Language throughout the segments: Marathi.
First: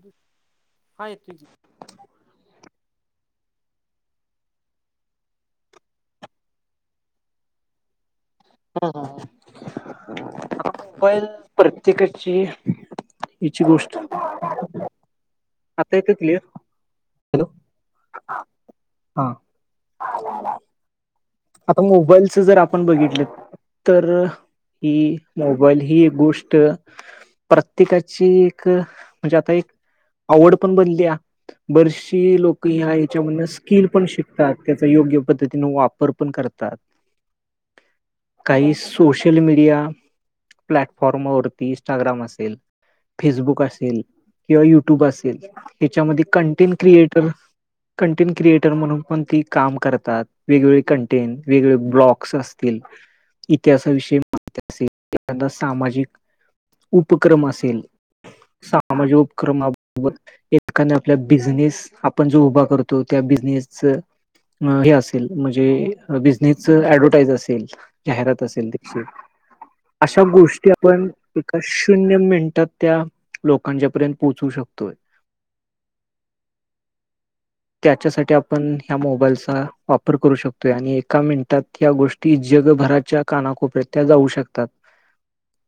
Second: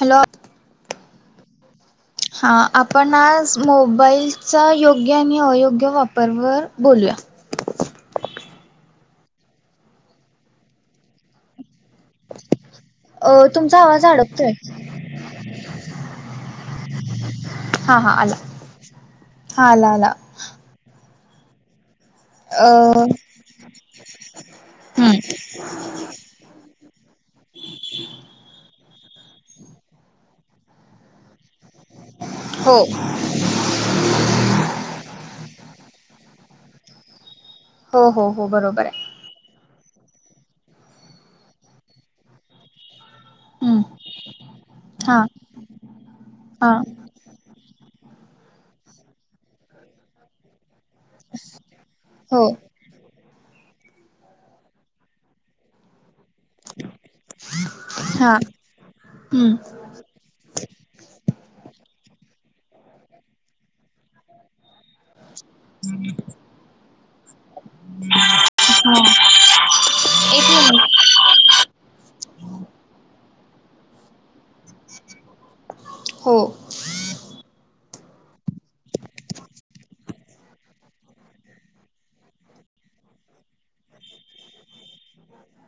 हॅलो. हा येतोय की. हा आपण आज मोबाईलचा योग्य आणि अयोग्य वापरवर बोलूया. [unintelligible] मोबाईल. प्रत्येकाची हिची गोष्ट. काडतोय. [inaudible] आता येतो क्लियर. हा हा आला हा आला आला. आता मोबाईलचं जर आपण अ बघितलं. तर हम्म ही मोबाईल ही गोष्ट. प्रत्येकाची एक म्हणजे आता एक आवड पण बनल्या बर शी. ही लोकं हो हया याच्यामधंन स्किल पण शिकतात. त्यांचा योग्य पद्धतीनं वापर. पण करतात हो हो हो काही बरोबर आहे सोशल. सोशल मीडिया प्लॅटफॉर्मवरती इंस्टाग्राम असेल. फेसबुक हम्म असेल किंवा युट्यूब हा असेल हेच्यामध्ये हा कंटेंन क्रिएट. तर कंटेंट क्रिएटर म्हणून पण त काम करतात. वेगवेगळे कंटे वेगवेगळे ब्लॉकस हो असतील. इतिहासाविषयी माहिती असेल एखादा सामाजिक. उपक्रम असेल हा सामाजिक हम्म उपक्रम. एकाने आपला बिझनेस आपण जो उभा करतो. तो त्या बिझनेसच हे असेल म्हणजे, बिझनेस ऍडव्हटाईज असेल जाहिरात असेल. हा अशा एक गोष्टी मिनिट आपण एका शून्य मिनिटांत. त्या लोकांच्या पर्यंत पोहचू शकतोय. हो. त्याच्यासाठी आपण ह्या मोबाईलचा वापर करू शकतोय आणि एका मिनिटात या गोष्टी जगभराच्या कानाकोपर्यात्या जाऊ शकतात.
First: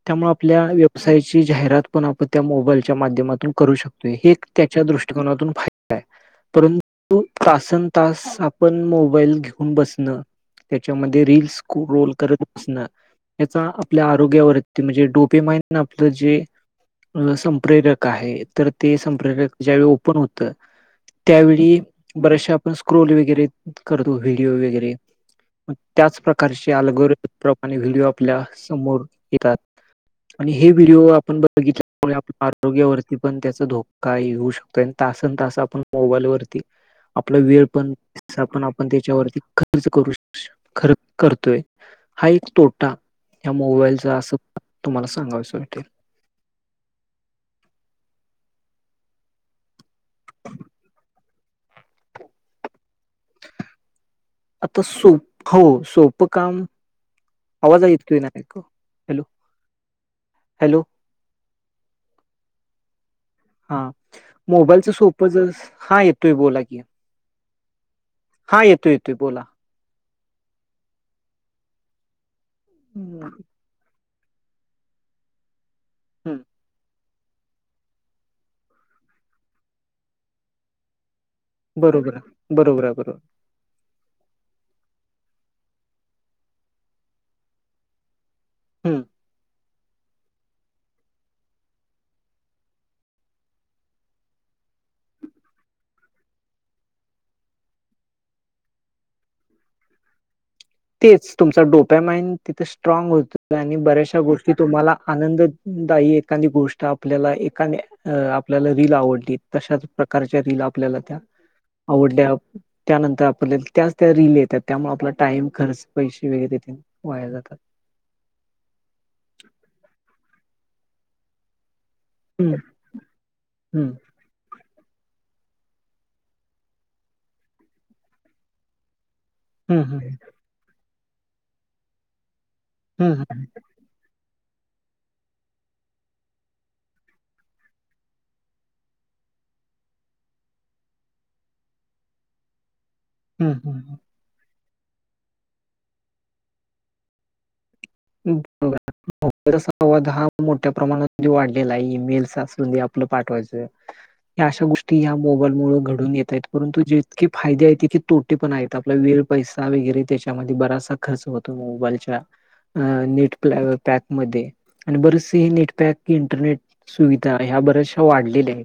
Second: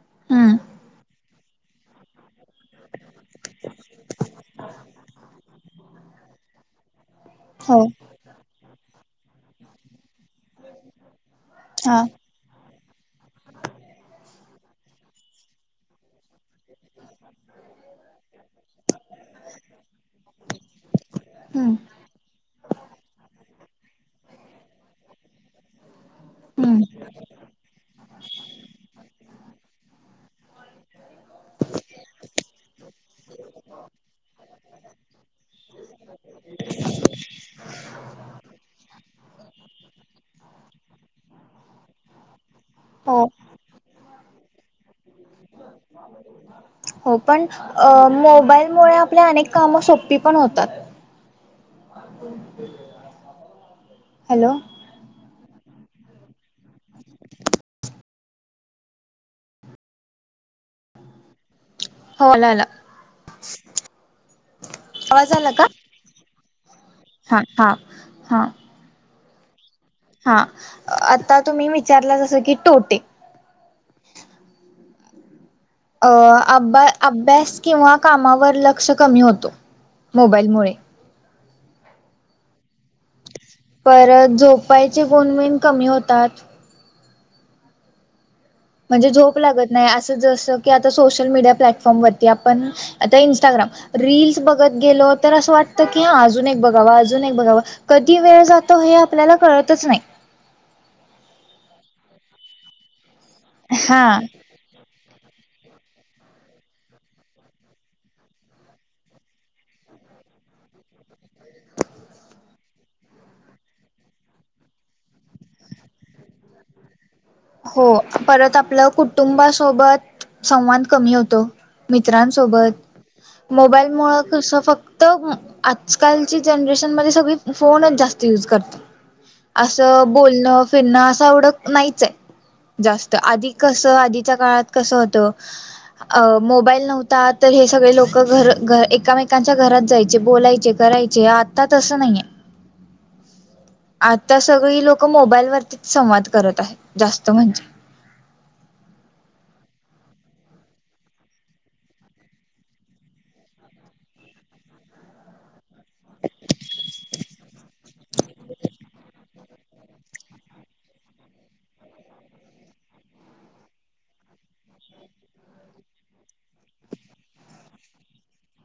त्यामुळ हम्म आपल्या व्यवसायाची जाहिरात पण आपण त्या मोबाईलच्या माध्यमातून करू शकतोय हे एक त्याच्या दृष्टकोनातून फायदा आहे परंतु हो तासनं तास आ पण मोबाईल घेऊन बसणं त्याच्यामध्ये रिल्स हा स्क्रोल करत असण याचा आपल्या आरोग्यावरती म्हणजेच डोपेमाइन आपलं जे संप्रेरक आहे तर ते संप्रेरक ज्यावेळी ओपन होतं. हम्म त्यावेळी बरेचशे आपण स्क्रोल वगैरे करतो व्हिडीओ वगैरे त्याच प्रकारची हम्म अलगर प्रकारचे व्हिडिओ आपल्या समोर येतात. आणि हे व्हिडिओ आपण बघितल्यामुळे आपल्या आरोग्यावरती पण त्याचा धोक काही होव शकतेतासन तास आपण मोबाईलवरती आपला वेळ पण पण आपण त्याच्यावरती खर्च करू शको. खरं करतोय. हा एक तोटा हो ह्या मोबाईलचा असं तुम्हाला सांगा वसावाटेल. हो पण अ मोबाईलमुळे आपले अनेक कामं सोपी पण होतात. ह [unintelligible] हॅलो! आता सोप हो सोपं काम आवाज आहे हलो हॅलो! हो आला आला. हा मोबाईलच सोपं आवाज ज आला का? हा येतोय बोला हा हा हा. हां येतो येतोय बोला. हा आता तुम्ही विचारला जसं की टोटे हम्म, अ हम्म. अ -अभ्यास किंवा कामावर लक्ष कमी होतो मोबाईलमुळे. बरोबर आहे बरोबर आहे बरोबर. परत झोपायचे गुणवेन कमी होतात. हम् म्हणजे झोप लागत नाही असं जसं की आता सोशल मीडिया प्लॅटफॉर्म वरती आपण आता इंस्टाग्राम रिल्स बघत गेलो तर असं वाटतं की हा अजून एक बघाव अजून एक बघाव. कधी वेळ जातो हे आपल्याला कळतच नाही. तेच तुमचा डोप्या माइंड तिथे स्ट्राग होतो आणि हा बऱ्याचशा गोष्टी की तुम्हाला आनंददायी एखादी गोष्ट आपल्याला एखाद्या आपल्याला रील आवडली. तशा प्रकारच्या रील आपल्याला त्या. आवडल्या त्यानंतर आपल्या त्याच त्या रील येतात त्यामुळे आपला टाइम खर्च पैसे वेगैरे वाया जातात. हो परत आपलं कुटुंबासोबत संवाद कमी होतो. हम्म मित्रांसोबत हम्म मोबाईल मुळ कसं फक्त आजकालची जनरेशनमध्येध्ये सगळी फोनच जास्त युज करतात. [inaudible] असं बोलणं फिरणं असं एवढं नाहीच आहे. जास्त हम्म आधी कसं आधीच्या काळात कसं होतं. अ मोबाईल नव्हता तर हे सगळे लोक घरर एकामेकांच्या बोलायचे करायचे. जे आता तसं नाहीये. हम. आता सगळी लोक मोबाईल वरतीच संवाद करत आहेत जास्त म्हणजे. ब. [unintelligible] मोलचा संवाद हा मोठ्या प्रमाणामध्ये वाढलेला आहे. ईमेल्स असू दे आपलं पाठवायचं. या अशा गोष्टी या मोबाईलमुळ घडून येत आहेत. परंतु जितके फाये आहेत तितके. तोटे पण आहेत. आपला वेळ पैसा वगैरे तेच्यामध्ये बरासा खर्च होतो मोबाईलच्या. अ नेट प पॅकमध्ये. आणि बरेचसे नेटपॅक इंटरनेट सुविधा ह्या बऱ्याचशा वाढलेल्या आहेत.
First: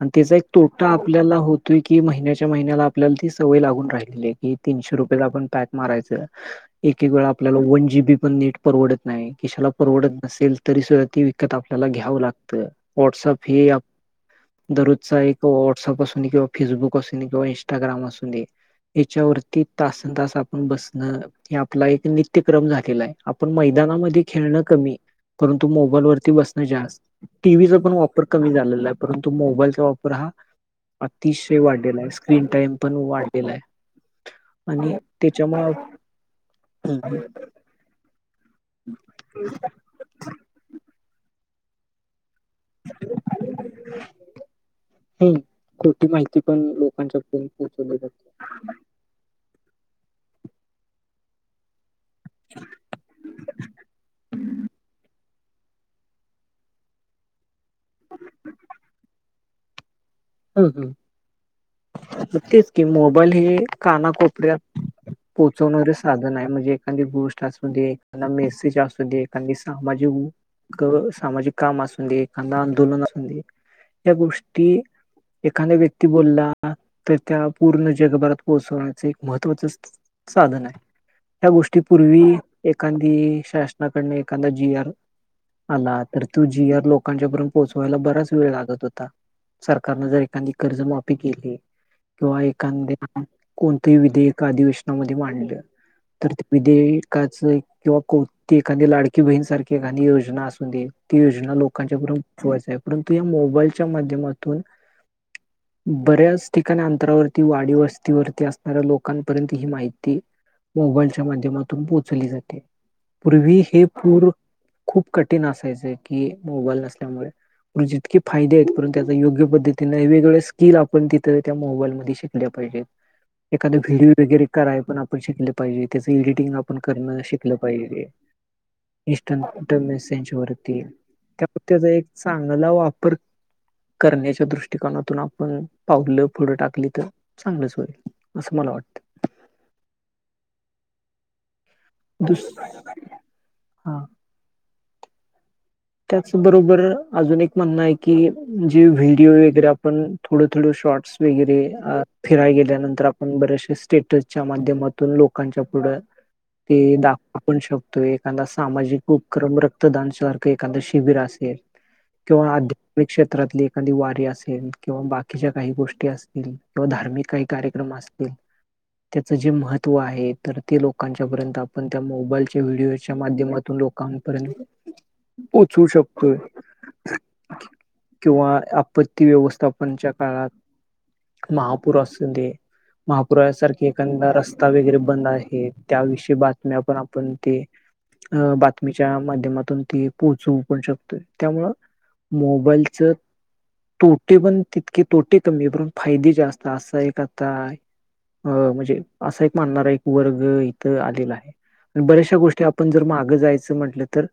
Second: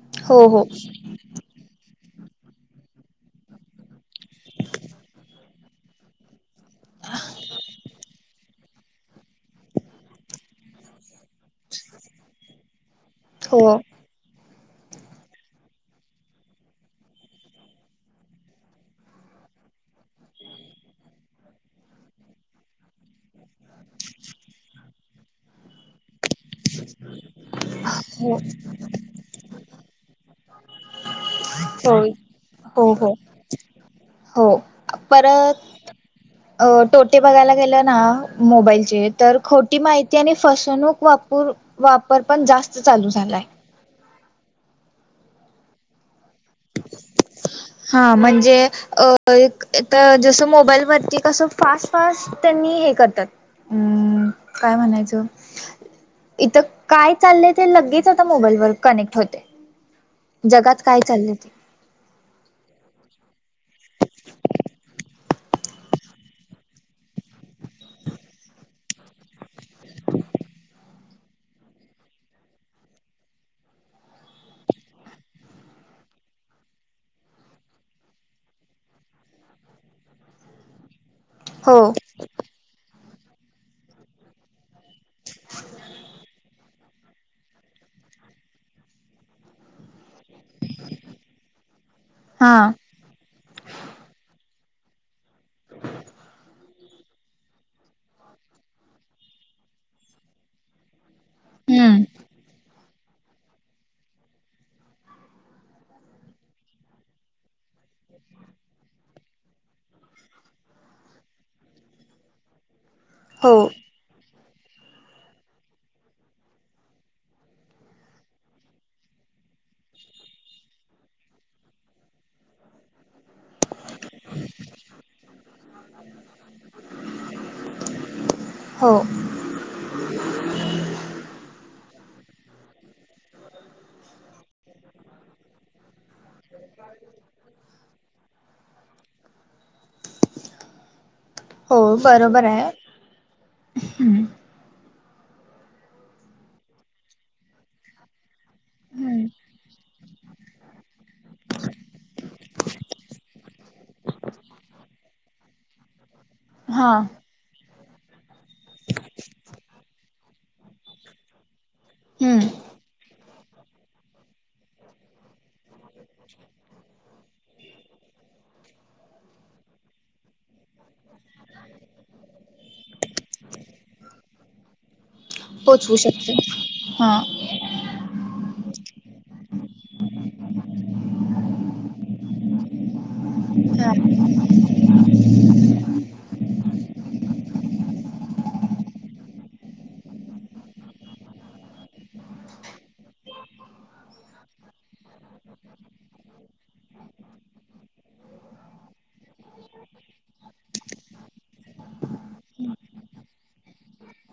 आणि त्यांचा एक हो हो तोटा. आपल्याला होतोय की महिन्याच्या महिन्याला आपल्याला ती सवय लागून राहिलेली आहे. की तीनशे रुपयेचा आपण पॅक मारायच. एक एक वेळा आपल्याला वन जी बी. नेट परवडत नाही. किशाला परवडत नसेल तरी सुद्धा ती विकत आपल्याला घ्यावं लागत. व्हॉट्सॲप हे. हो दररोजचा एक व्हॉट्सअप असून दे किंवा फेसबुक असून दे किंवा इंस्टाग्राम असून दे. याच्यावरती तासन तास आपण बसणं. हे आपला एक नित्यक्रम झालेला आहे. आपण मैदानामध्ये खेळणं कमी परंतु मोबाईलवर. ती बसणं जास्त टीव्हीचा पण वापर कमी झालेला आहे परंतु मोबाईलचा वापर हा. अतिशय वाढलेला हो आहे. स्क्रीन टाईम हो पण हो वाढलेला आहे. हो आणि परत त्याच्यामुळे तोटे बघायला गेलं ना. मोबाईलचे तर खोटी माहि त्याने फसवणूक वापूर वापर पण जास्त चालू झालाय. हम. खोटी माहिती पण लोकांच्या पर्यंत पोहोचवली जाते. एक ता जसं मोबाईलवरती कसं. फास्ट फास्ट त्यांनी हे करतात अ काय म्हणायचं. इथं काय चाललंय ते लगेच आता मोबाईल वर कनेक्ट होते. हम्म, जगात हम्म. काय चाललं ते. तेच कि मोबाईल हे कानाकोपऱ्यात. पोहोचवणारे साधन आहे. म्हणजे एखादी गोष्ट असू दे. त्यांना मेसेज असुनदे एखन दी सामाजिक. सामाजिक काम असून दे. एखादा आंदोलन असून दे या गोष्टी. एखाद्या व्यक्ती बोलला तर त्या पूर्ण जगभरात पोहोचवण्याचं एक महत्त्वाच. साधन आहे. त्या हो गोष्टीपूर्वी एखादी शासनाकडून एखादा जी आर. आला तर तू जी आर लोकांच्या पर्यंत पोहोचवायला बराच वेळ लागत होता जर एखादी कर्ज माफी केली. किंवा हां एखादं, कोणतंही विधेयका अधिवेशनामध्ये मांडलं तर विधेयकाच.. किंवा कोती एखादी लाडकी बहीणसारखी एखादी योजना असून दे. ती योजना लोकांच्या हम्म पुढ पोचवायच आहे. परंतु या मोबाईलच्या माध्यमातून. बऱ्याच ठिकाणी अंतरावरती वाडी वस्तीवरती असणाऱ्या लोकांपर्यंत ही माहिती. ‌ मोबाईलच्या माध्यमातून पोहोचली जाते. हो पूर्वी हे पूर. खूप कठीण असायचं की ‌, मोबाईल नसल्यामुळे जितके फायदे आहेत परंतु त्यांचा योग्य पद्धतीन वेगवेगळ्या स्किल आपण तिथ त्या मोबाईलमध्ये शिकल्या पाहिजेत. एखादा व्हिडीओ वगैरे कराय पण आपण शिकलं पाहिजे. त्याचं एडिटिंग पण आपण करणं शिकलं पाहिजे ते. [inaudible] हो. तो मेसेंज वरती त्या, त्यांचा एक चांगला वापर. करण्याच्या दृष्टिकोनातून आपण पावलं पुढं टाकली तर चांगलंच होईल असं मला वाटतं. हो बरोबर दुस आहे हा हम. त्याचबरोबर अजून एक म्हणणं आहे की जे हम्म व्हिडिओ वगैरे आपण थोडं थोडं शॉर्ट्स वगैरेअ फिरायला गेल्यानंतर आपण बरेच श्य स्टेटसच्या माध्यमातून लोकांच्या पुढं हा ते दाखण शकतो एखादा सामाजिक उपक्रम रक्तदान सारख एखाद शिबिर असेल हम्म किंवा क्षेत्रातली एखादी वारी असेल किंवा बाकीच्या काही गोष्टी. किंवा धार्मिक काही कार्यक्रम असतील. त्याच जे महत्त्व आहे तर ते लोकांच्या पर्यंत आपण त्या मोबाईलच्या व्हिडिओच्या माध्यमातून लोक लोकापर्यंत पोचवू शकतोय. हा. किंवा आपत्ती व्यवस्थापनच्या काळात महापुर असु दे. महापुरा्यासारखे हा. एखादा रस्ता वगैरे बंद आहे त्याविषयी बातम्या पण आपण ते बातमीच्या माध्यमातून ती पोहोचवू पण शकतोय त्यामुं ळ मोबाईलच तोटे पण तितके तोटे कमी आहे प ण फायदे जास्त असं आहे आता अ म्हणजे असा एक मानणारा एक वर्ग इथं आलेला आहे. बऱ्याचशा गोष्टी आपण जर मागं जायचं म्हटलं तर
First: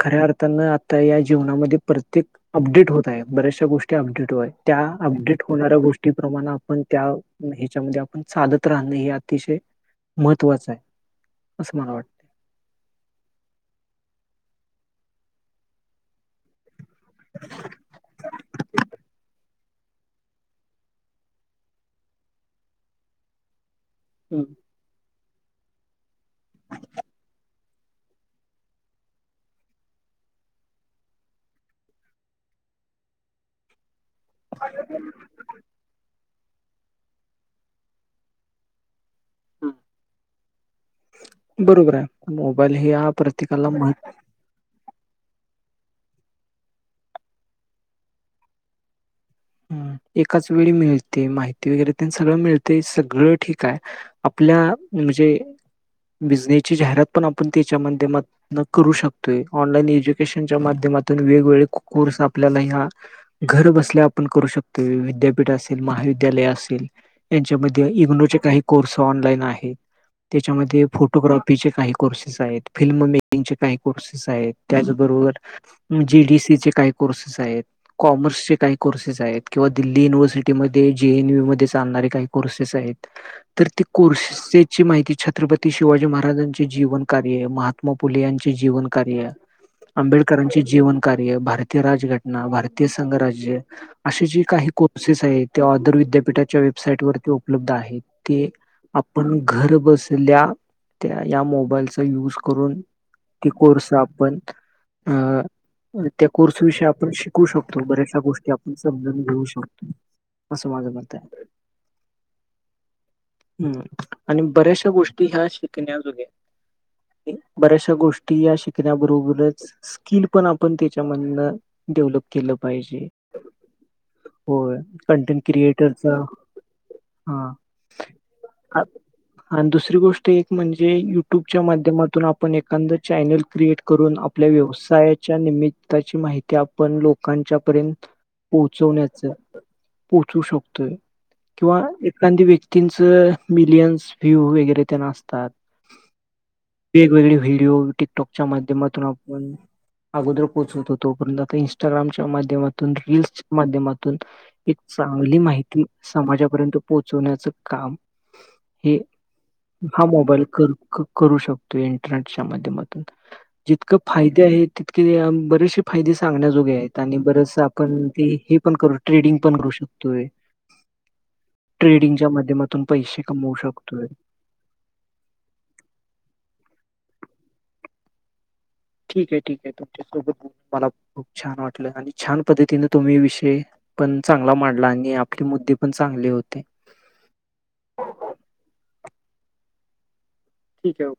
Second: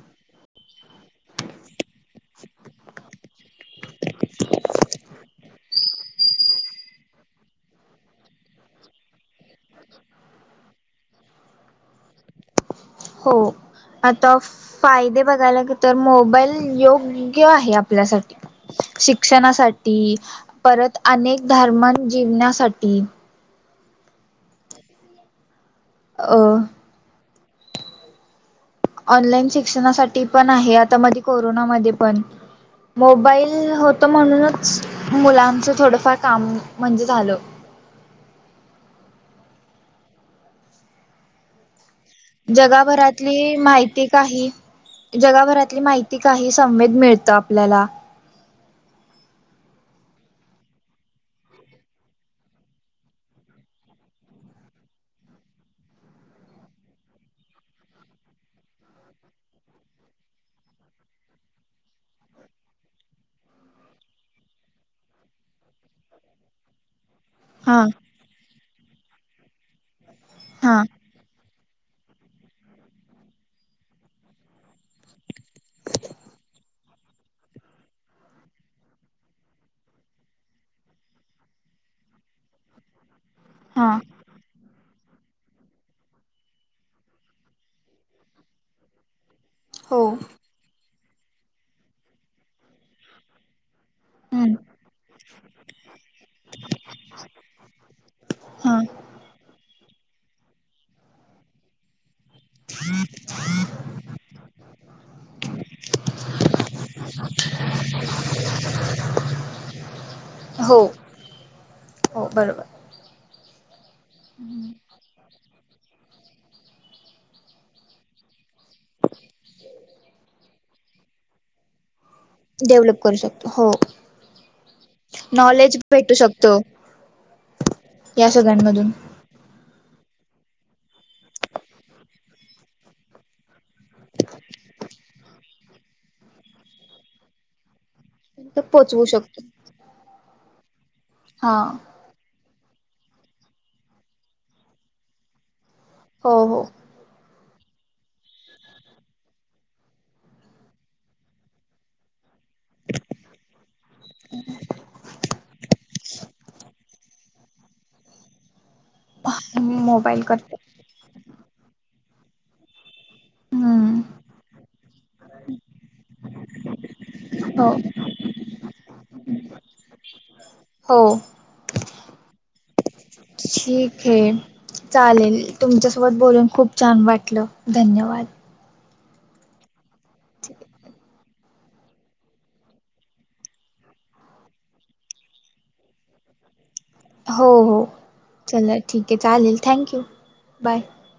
खऱ्या अर्थानं आता या जीवनामध्ये प्रत्येक अपडेट होत आहे. बऱ्याचशा गोष्टी अपडेट होतय त्या अपडेट होणाऱ्या गोष्टीप्रमाणे आपण त्या ह्याच्यामध्ये आपण चालत राहणें हे अतिशय महत्त्वाचं आहे असं मला वाटत. हो आता फायदे बघायलाग तर मोबाईल योग योग्य आहे आपल्यासाठी शिक्षणासाठी परत अनेक धर्म जीण्यासाठी. हं. अ ऑनलाईन शिक्षणासाठी पण आहे आता मध्ये कोरोनामध्ये पण मोबाईल तर म्हणूनच मुलांचं थोडंफार काम म्हणजे झालं. बरोबर आहे. मोबाईल हे हा जगाभरातली प्रत्येकाला महत् माहिती काही जगाभरातली माहिती काही संवेद मिळत आपल्याला. हम् एकाच वेळी मिळते माहिती वगैरे त्यांना सगळं मिळते सगळं ठीक आहे. आपल्या म्हणजे बिझनेसची जाहिरात पण आपण त्याच्या माध्यमात करू शकतोय. ऑनलाईन एज्युकेशनच्या माध्यमातून वेगवेगळे कोर्स आपल्याला ह्या घर बसल्या करू शकतोय. विद्यापीठ असे ल मविद्यालय हा असेच्यामध्ये इनोर काही. कोर्स ऑनलाईन आहे हा त्याच्यामध्ये फोटो फोटोग्राफीचे काही कोर्सेस आहेत, फिल्म मेकिंगचे काही कोर्सेस आहेत, त्याचबरोबर जीडीसी चे काही कोर्सेस आहेत, कॉमर्सचे काही कोर्सेस आहेत किंवा दिल्ली युनिव्हर्सिटी मध्ये जेएनयू मध्ये चालणारे काही कोर्सेस आहेत. तर ते हा कोर्सेस ची माहिती छत्रपती शिवाजी महाराजांचे जीवन कार्य आहे, महात्मा फुले यांचे जीवन कार्य आहे, हो आंबेडकरांचेजीवन कार्य, भारतीय राजघटना, भारतीय संघराज्य, असे जे हम्म काही कोर्सेस आहेत ते ओदर विद्यापीठाच्या वेबसाईट वरती उपलब्ध आहेत. ते‌ हा आपण घर बसल्या त्या या मोबाईलचा यूज करून कि कोर्स आपण अ त्या कोर्सविषयी आपण शिकू शकतो, बऱ्याचशा गोष्टी आपण समजण घेऊ शकतो, असं हो माझं मंत आहे‌. हो बरोबर हम्म आणि बऱ्याचशा गोष्टी ह्या शिकण्याजोगे. एक बरेशा गोष्टी या शिक त्याबरोबरच स्किल पण आपण त्याच्यामधनं डेव्हलप केलं डेव्हलप पाहिजे. करू शकतो हो. होय कंटेंट नॉलेज क्रिएटरचा भेटू शकतो हा. या सगळ्यांमधून आणि दुसरी गोष्ट एक म्हणजे युट्युबच्या माध्यमातून आप आपण एखाद चॅनल क्रिएट करून आपल्या व्यवसायाच्या निमित्ताची माहिती आपण लोकांच्या पर्यंत- तर पोचवू पोहोचवण्याच शकतो पोहोचू शकतोय हा किंवा एखादी व्यक्ती तीनच मिलियन्स व्ह्यू वगैरे त्यांना असतात. हो हो. वेगवेगळे व्हिडीओ टिकटॉकच्या माध्यमातून आपण अगोदर पोचवत होत आता इंस्टाग्रामच्या माध्यम रिल्स माध्यमातून एक चांगली माहिती समाजापर्यंत पोहोचण्याच काम हे हा मोबाईल कर- क करू शकतो इंटरनेटच्या माध्यमातून जितक हम्म फायदे आहे त के बरेचसे फायेद सांगण्याजोगे आहेत आणि बरेच हो ते हे पण कर ट्रेडिंग पण करू शकतोय. हो. ट्रेडिंगच्या माध्यमातून पैसे कमवू शकतोय. ठीक आहे चालेल तुमच्यासोबत बोलून खूप छान वाटलं धन्यवाद. ठीक आहे ठीक आहे तुमच्यासोबत बोल मला खूप छान वाटलं आणि छान पद्धतीने तुम्ही विषय पण चांगला मांडला आणि आपली मुद्दे पण चांगले होते. हो हो चला ठीक आहे चालेल थँक्यू बाय. ठेव.